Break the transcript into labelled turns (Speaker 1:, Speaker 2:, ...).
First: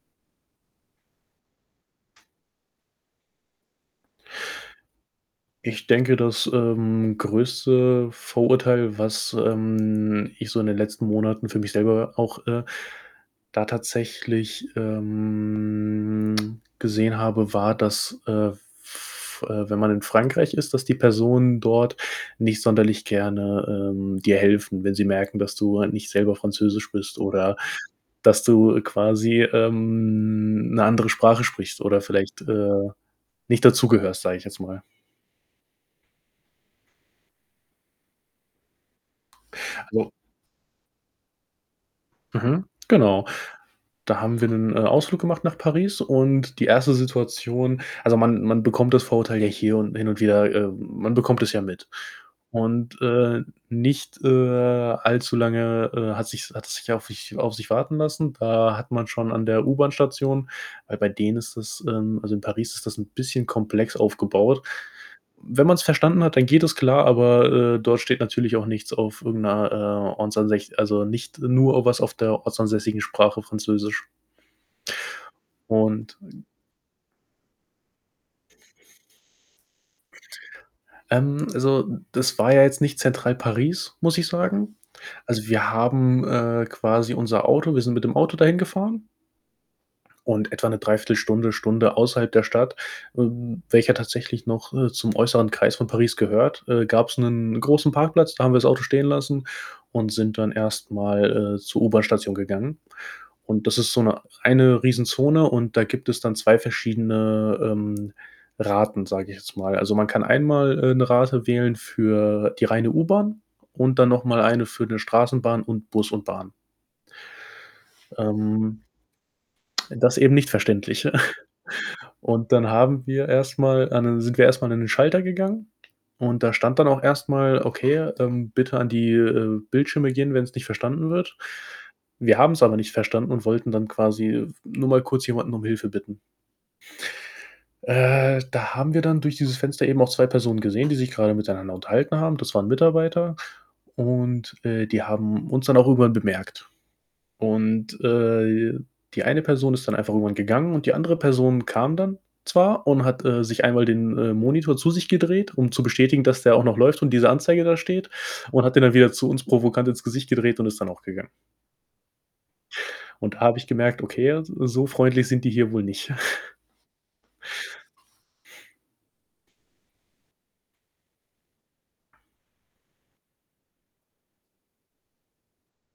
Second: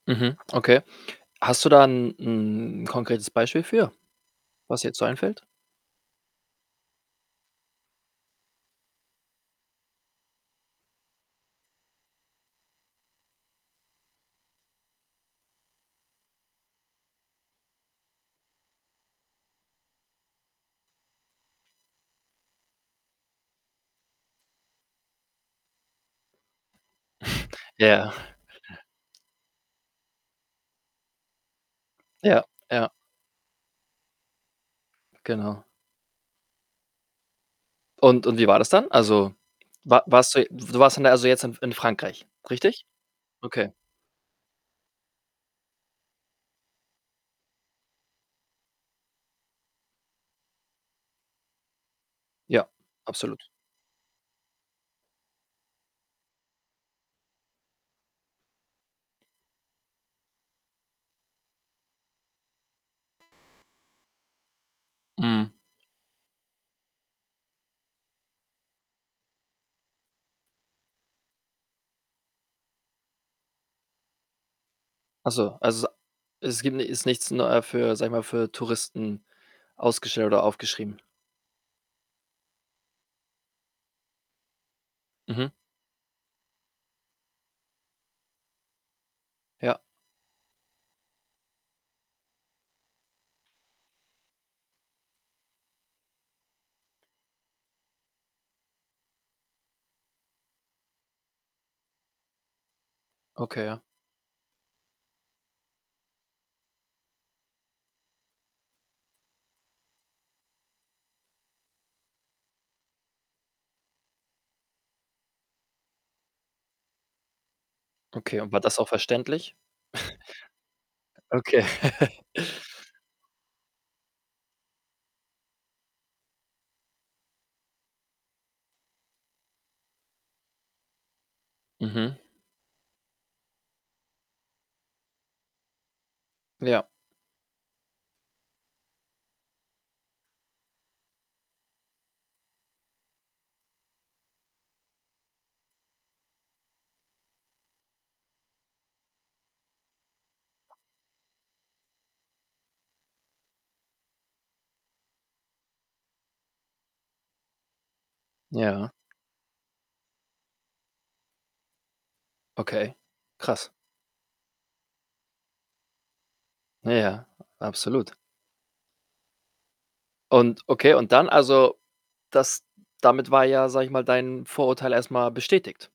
Speaker 1: Mhm. Okay. Hast du da 'n 'n konkretes Beispiel für, was dir jetzt so einfällt?
Speaker 2: Ich denke, das, ähm, größte Vorurteil, was, ähm, ich so in den letzten Monaten für mich selber auch, äh, da tatsächlich, ähm, gesehen habe, war, dass, äh, f äh, wenn man in Frankreich ist, dass die Personen dort nicht sonderlich gerne, ähm, dir helfen. Wenn sie merken, dass du halt nicht selber Französisch bist oder,
Speaker 1: Ja.
Speaker 2: dass du quasi, ähm, 'ne andere Sprache sprichst oder vielleicht,
Speaker 1: Ja,
Speaker 2: äh,
Speaker 1: ja.
Speaker 2: nicht dazugehörst, sage ich jetzt mal.
Speaker 1: Genau. Und und wie war das dann? Also, war
Speaker 2: So.
Speaker 1: warst du du warst dann da also, jetzt in f in Frankreich,
Speaker 2: Mhm,
Speaker 1: richtig?
Speaker 2: genau.
Speaker 1: Okay.
Speaker 2: Da haben wir 'nen, äh, Ausflug gemacht nach Paris und die 1. Situation also, man man bekommt das Vorurteil ja hier und hin und wieder äh, man bekommt es ja mit
Speaker 1: Ja,
Speaker 2: und,
Speaker 1: absolut.
Speaker 2: äh, nicht, äh, allzu lange, äh, hat sich's hat es sich auf sich auf sich warten lassen. Da hat man schon an der U-Bahn-Station, weil bei denen ist das ähm, also, in Paris ist das 'n bisschen komplex aufgebaut.
Speaker 1: Mhm.
Speaker 2: Wenn man's verstanden hat, dann geht das klar, aber, äh, dort steht natürlich auch nichts auf irgend 'ner, äh, ortsansäs also, nicht, äh, nur was auf der ortsansässigen Sprache, Französisch.
Speaker 1: Ach so, also,
Speaker 2: Und
Speaker 1: es gibt ni ist nichts neu, äh, für sage ich mal, für Touristen ausgeschildert oder aufgeschrieben.
Speaker 2: Ähm, also, das war ja jetzt nicht Zentral Paris, muss ich sagen. Also,
Speaker 1: Mhm.
Speaker 2: wir haben, äh, quasi unser Auto wir sind mit dem Auto dahin gefahren
Speaker 1: Ja.
Speaker 2: und etwa 'ne 3/4 Stunde, Stunde außerhalb der Stadt, w welcher tatsächlich noch, äh, zum äußeren Kreis von Paris gehört, äh, gab's 'nen großen Parkplatz, da haben wir das Auto stehen lassen und sind dann erst mal, äh, zur U-Bahn-Station gegangen und das
Speaker 1: Okay.
Speaker 2: ist so 'ne eine Riesenzone und da gibt es dann 2 verschiedene, ähm, Raten, sage ich jetzt mal. Also, man kann einmal, äh, 'ne Rate wählen für die reine U-Bahn und dann noch mal eine für 'ne Straßenbahn und Bus und Bahn.
Speaker 1: Okay. Und war das
Speaker 2: Ähm,
Speaker 1: auch verständlich?
Speaker 2: das eben nicht verständlich.
Speaker 1: Okay.
Speaker 2: Und dann haben wir erst mal an den sind wir erst mal an den Schalter gegangen und da stand dann auch erst mal: „Okay, ähm, bitte an die, äh, Bildschirme gehen, wenn's nicht verstanden wird.“
Speaker 1: Mhm.
Speaker 2: Wir haben's aber nicht verstanden und wollten dann quasi [unintelligible] nur mal kurz jemanden um Hilfe bitten.
Speaker 1: Ja.
Speaker 2: Äh, da haben wir dann durch dieses Fenster eben auch 2 Personen gesehen, die sich grade miteinander unterhalten haben. Das waren Mitarbeiter und, äh, die haben uns dann auch irgendwann bemerkt und, äh, die eine Person ist dann einfach irgendwann gegangen und die andere Person kam dann zwar und hat, äh, sich einmal den, äh, Monitor zu sich gedreht, um zu bestätigen, dass der auch noch läuft und diese Anzeige da steht und hat den
Speaker 1: Ja.
Speaker 2: dann wieder zu uns provokant ins Gesicht gedreht und ist dann auch gegangen.
Speaker 1: Okay,
Speaker 2: Und da habe ich
Speaker 1: krass.
Speaker 2: gemerkt: „Okay, so freundlich sind die hier wohl nicht.“
Speaker 1: Na ja, absolut. Und okay, und dann also, das damit war ja, sage ich mal, dein Vorurteil erst mal bestätigt.